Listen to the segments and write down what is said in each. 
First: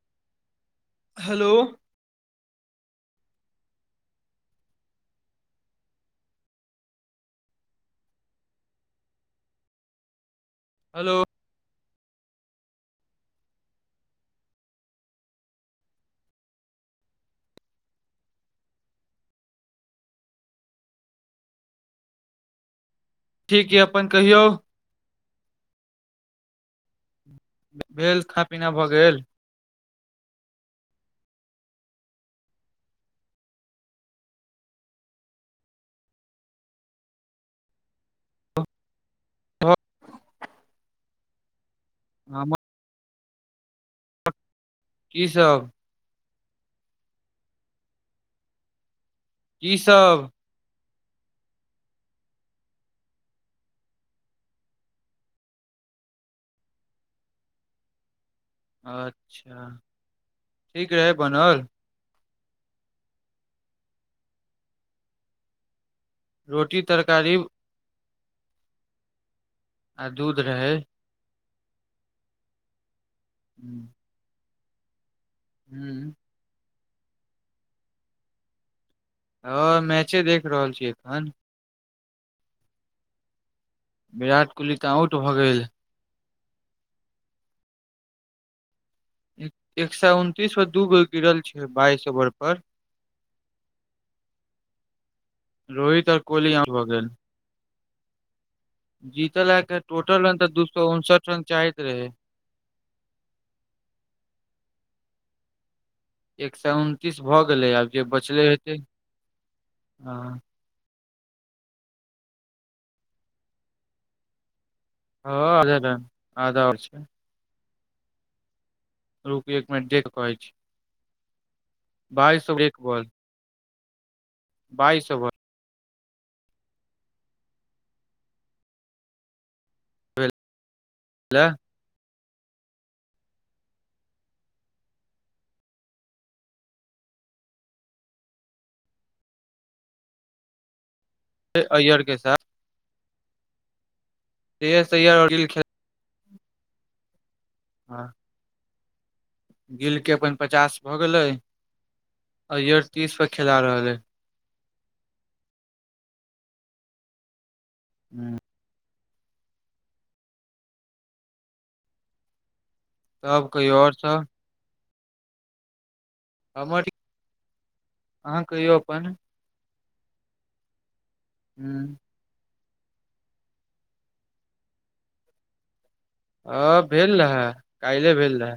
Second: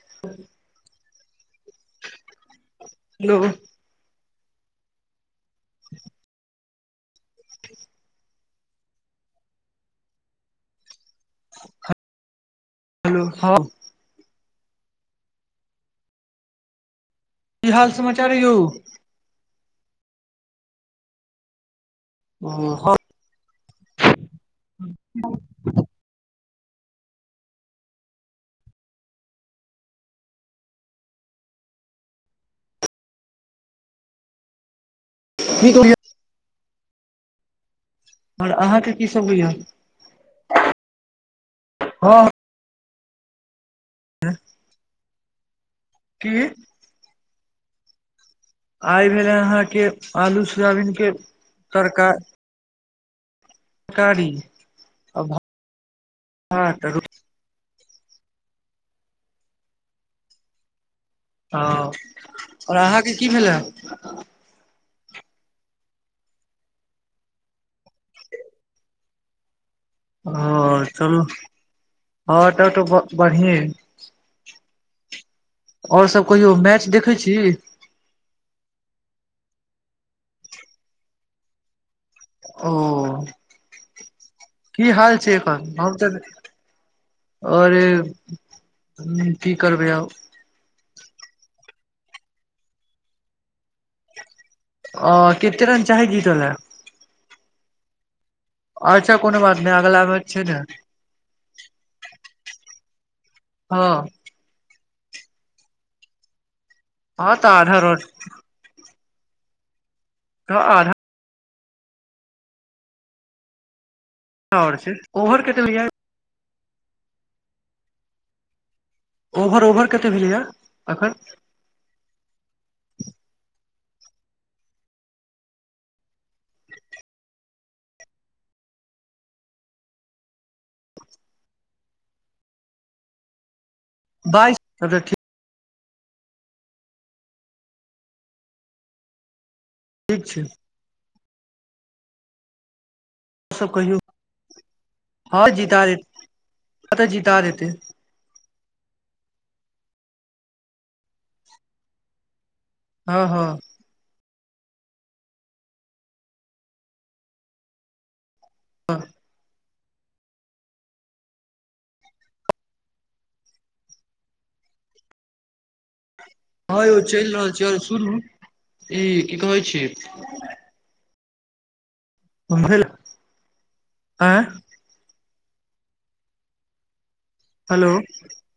[inaudible] हेल हेल हेल हेलो ह की हाल समाचार है य हं ठीक यै अपन कहिय भेल खा पीना भऽ गे [unintelligible] ओर अहा के की सब होइ भऽ- ह हा [unintelligible] की स क आइ भेले की अहाके सब आलू सोयाबीन के तड़क तरकारी आ भात रोट अच्छ ठीक है बना ह आओर अहाँके की भेल रोटी तरकार [inaudible] आ दूध रहै हँ चलू हँ टट बढ़ि आओर हूँ सब कहियौ मैच देखै छ ह मैचे देख रहल छीय एख ओ बिरा की हाल छै एन अर एक सए उनतीस पर दू गो गिरल छै बाइस ओवर प अ कते रन चाही रोहित आऔर जीतऽ लए कोहली यह भऽ गे अच्छा कोनो जीतल ल बात नहि के अगला टोटल मैच रन छै तऽ ने दू सए उनसठ रन चाहै रहे ह एक सए उनतीस हँ भऽ तऽ गेलै आधा आब रोड जे बचलै हेत हँ तऽ आ आओर छ हध आधा आ छ रुक ओवर एक मिनट ओवर देख कते कहै भेलैया छै अखन बइ एक बॉ बइस हेल बास ठीक छ अयरके सा ओ सब कहियौ श्रेयस अय्यर और हँ गिल खेल जता देत कतऽ जीता देत हँ गिल के अपन पचास भए गेलै आ तीस हँ पर हँ खेला रहल अय हू हँ तब कहियो आओर सब हमर हँ यौ चलि रहल छी आरो सुनू अहाँ कहियौ ई अपन की कहै छी हूँ ओ ल आय आ भेल रहै हेलो काल्हि भेल रहै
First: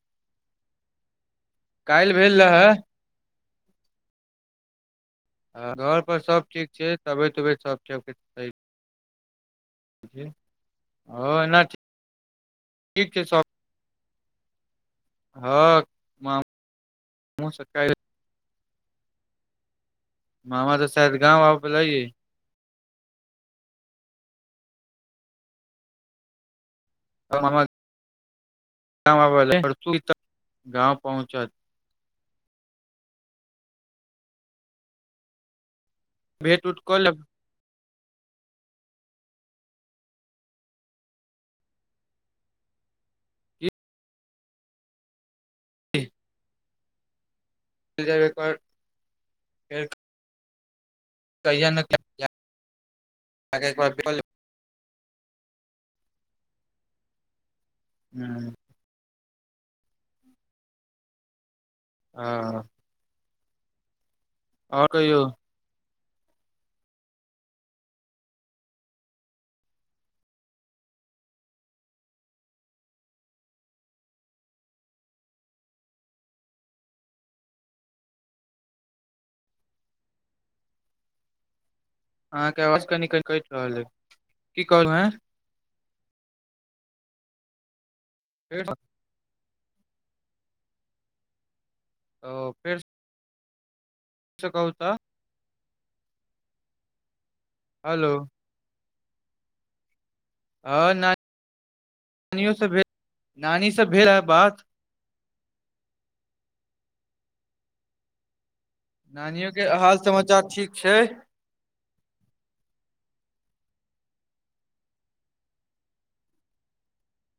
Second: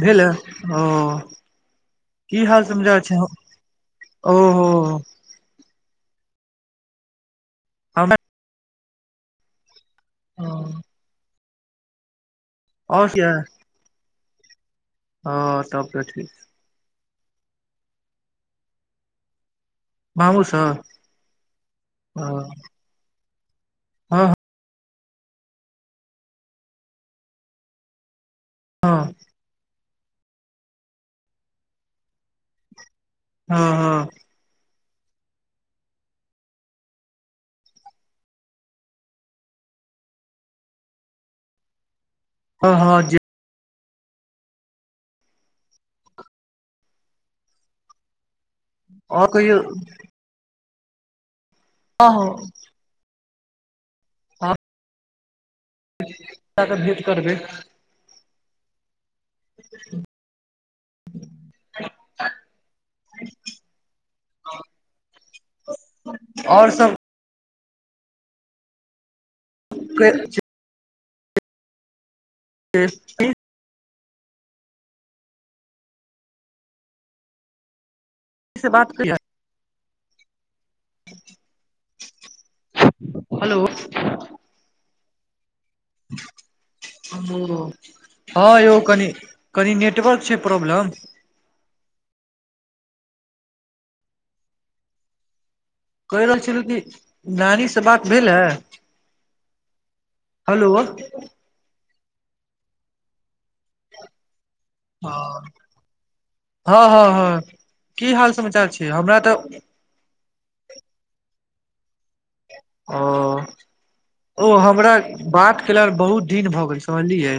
भेलअ ओ काल्हि भेल की हाल रहै समचा छै ओहो अ घर पर सब ठीक छै तब तबत सबठ हमरा ओ एना आओ ठीक छै किये सब हँ तब तऽ ठीक मा मो से का मामू ममाा सब त शायद गाँव आव लै हँ हँ हँ गाँव पहुँचत [unintelligible] हँ हँ भेट उठक ले ह हँ ज बे र [unintelligible] ओ कहियौ कहिया न ह त [unintelligible] आ क त भेट करबै हूँ ह ह [unintelligible] आ [inaudible] आओर कहियो आओर सब क छै त [unintelligible] से बात क ठीक अहाँके आवाज कनि क कैट रहल ह की कहलू हैं ओ हँ फेर यौ कनि कनि नेटवर्क छै प्रॉब्लम ओ फेर क कहू त कहि रहल छलहुँ कि नानीसँ बात हेलो भेल हे हेलो हँ नानी नानियोसँ भेल नानीसँ भेल ह‌ बात ह हँ हँ हँ की हाल समाचार छै हमरा तऽ नानियोके हाल समाचार ठीक छै ओ ओ हमरा बात केल बहुत दिन भऽ गेल समझलियै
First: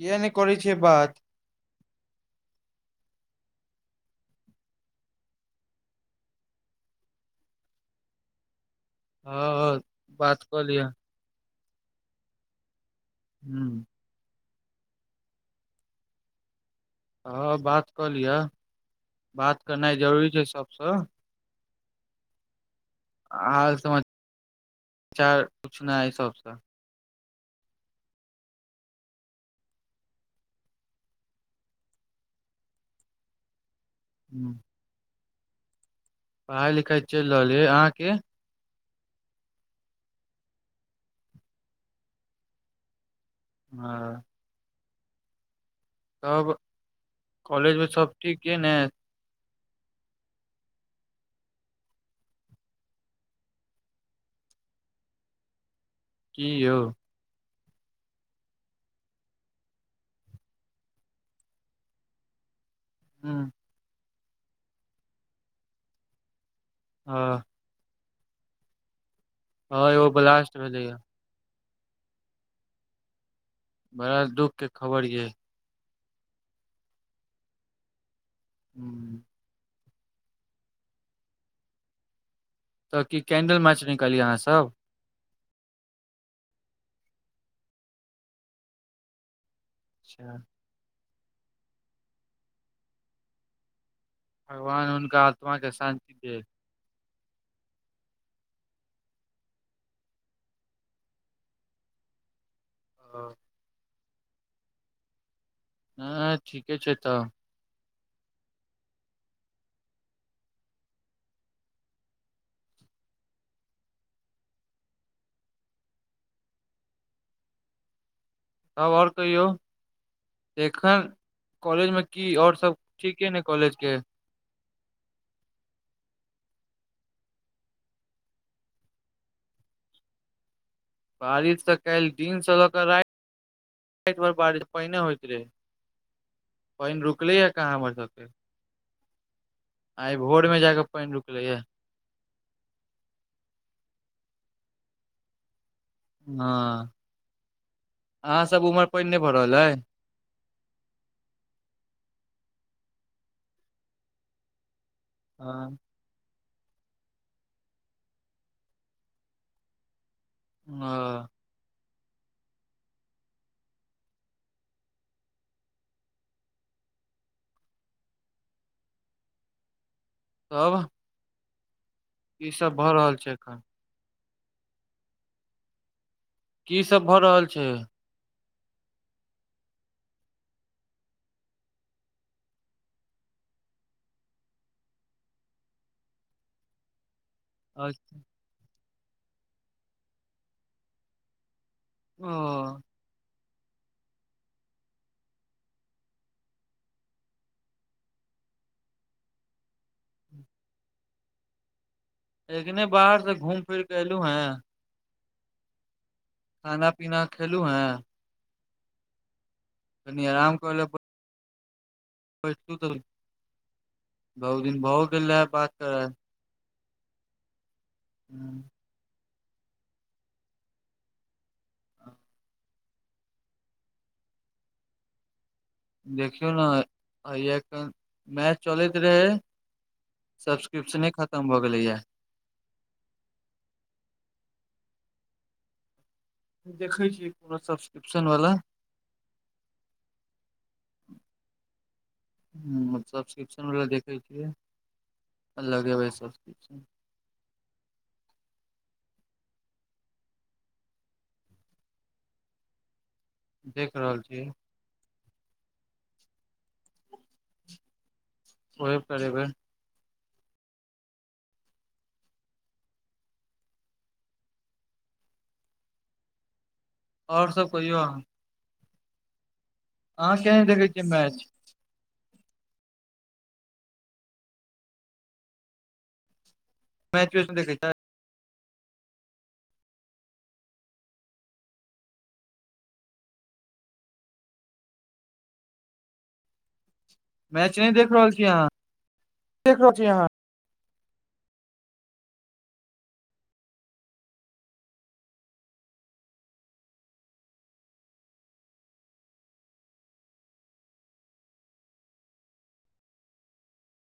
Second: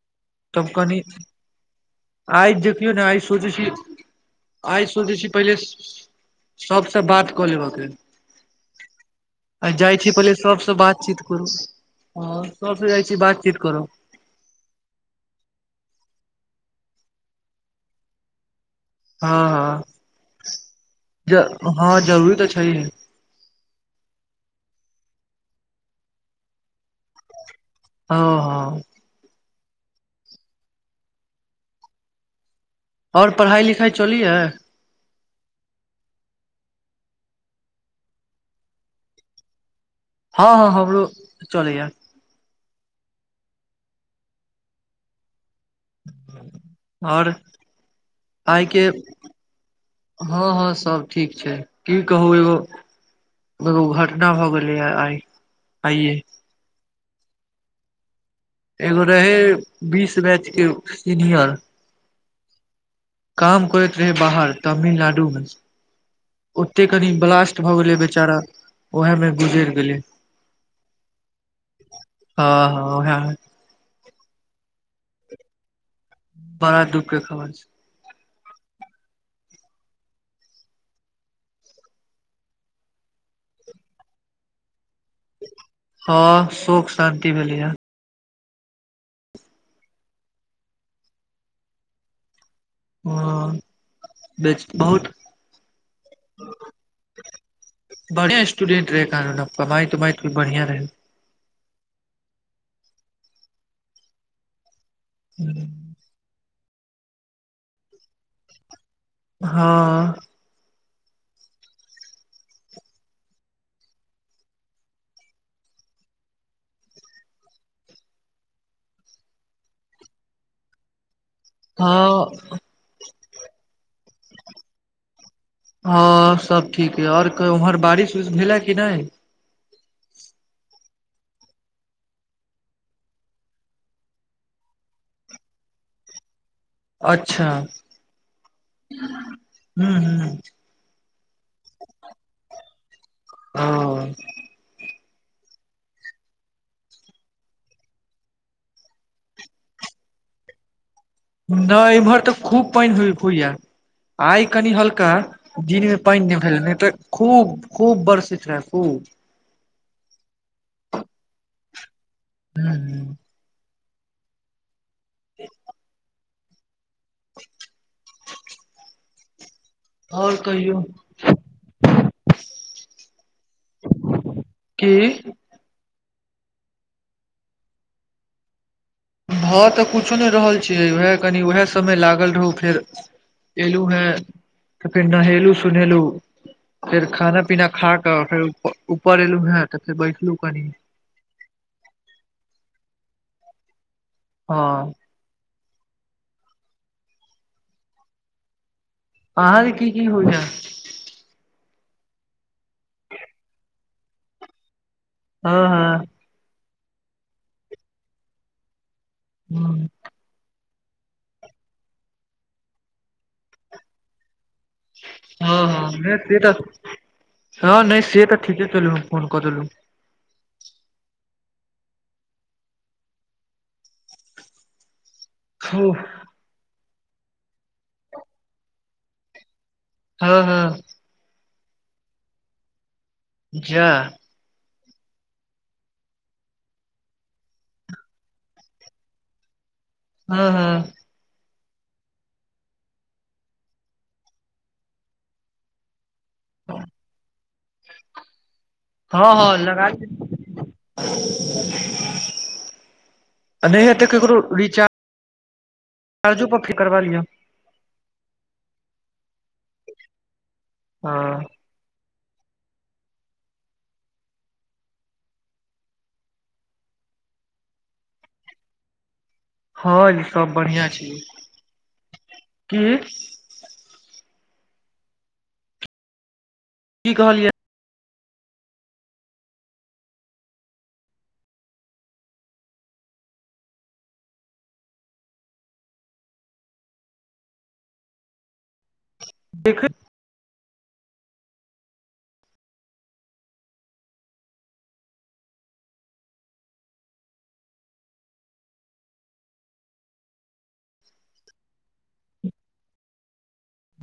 किए नहि करै छै बात आइज देखियौ ने आइज सोचै छी आइ सोचै छी पहिले सबसँ बात कऽ लेबके आ हँ जाइत छी पहिले बात कऽ सभसँ लिअ बातचीत करू ह सभसँ जाइत छी बातचीत हूँ करब हँ बात कऽ लिह हँ हँ सबसँ हँ जरूरी तऽ छै हाल सम समचार पूछना है सबसे हँ हँ आओर पढ़ाइ लिखाइ चली हइ पढ़ाई लिखाई चलि रहल य है अहाँ के हँ हँ हमरो चलैय हँ तब आओर कॉलेजमे सब ठीक य ने आइके हँ हँ सब ठीक छै की कहू एगो एगो घटना भऽ गेले ह आइ आइये की यौ एगो रहै बीस मैचके सीनियर ह हँ काम करैत रहे बाहर तमिलनाडु मे ओते कनि ब्लासट भऽ गेलै बेचारा उएहमे गुजर हँ गेलै एगो ब्लास्ट भेलैए हँ हँ ह बड़ा दुख के खबर ये बड़ा दुःख के खबर छै हू तऽ की कैंडल मार्च निकलियै अहाँ सब हँ शोक शान्ति भेलै ह अच्छा हँ भगवान बहुत उनका आत्मा के शान्ति देत बढ़िया स्टूडेंट रहै कानून कमाइ तमाई तो बढ़िया रहै ह ह हँ ठीके छै तऽ हँ तब ओर कहियौ एखन कॉलेजमे की हँ आओर ठीके ने कॉलेज के हँ सब ठीक छीऔरउम्हर बारिश वारिश भेलै कि नय बारिश ते काल्हि दिन से लऽ क राति एक बार बारिश पहिने होइत रहै पानि रुकलै या अच्छा कहाँ हमर सबके हूँ आइ हूँ भोरमे जाकऽ पानि रुकलै या ह हँ अहाँ सब उमर पानि नहि भऽ रहल अइ नहि एम्हर तऽ खूब पानि ह होइया आइ कनि हल्का हँ दिन पानि द फैल तऽ खूब खूब बर्सित रहै खूब ह हू ह ठीक आओर कहियौ ई सब भऽ रहल छै एखन की की सब भए रहल छै भ तऽ कुछो नहि रहल छियै उएह कनि उएह समय लागल रहौ फेर एलू हैं त फेर नहेलू सुहेलू फेर खाना पीना खााक‌ फेर ऊपर एलहु हें त फेर बैठलहु कनि ओ हँ आह के की की हो जा एखने बाहर से घूम फिर के एलू हें हँ हँ खाना पीना खेलु हअ हँ तनि आराम कर बैस त बहु दिन प हँ हँ नहि से त हँ नहि से तऽ ठीके केलो फोन क देलु ह देखियौ ने आ एखन मैच चलैत रहै हँ सब्सक्रिप्शने खतम भ गेलैए जा देखै छीयै कोनो सब्सक्रिप्शन वालला हँ हँ [inaudible] ह सब्सक्रिप्शन वाला देखै छियै लगेबै सब्सक्रिप्शन हँ हँ लगा आ नहि हय देख त रहल ककरो छियै रिचार्ज [unintelligible] करबा लिय ओहे करेबै हँ और सब कहियौ अहाँ और अहाँ सब किया नहि बढ़िया देखै छियै छै मैच की मैच कहलियै उसन देखै छै मैच नहि देख रहल छीयै अहाँ देख देखै रहल छी अहाँ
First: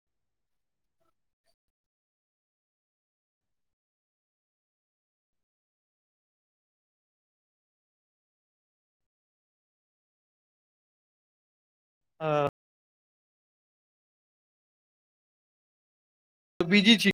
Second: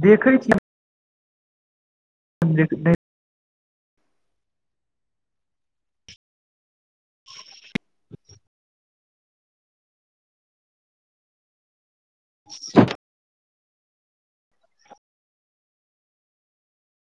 देखै छि [unintelligible] आ ह [unintelligible] त बीजी छि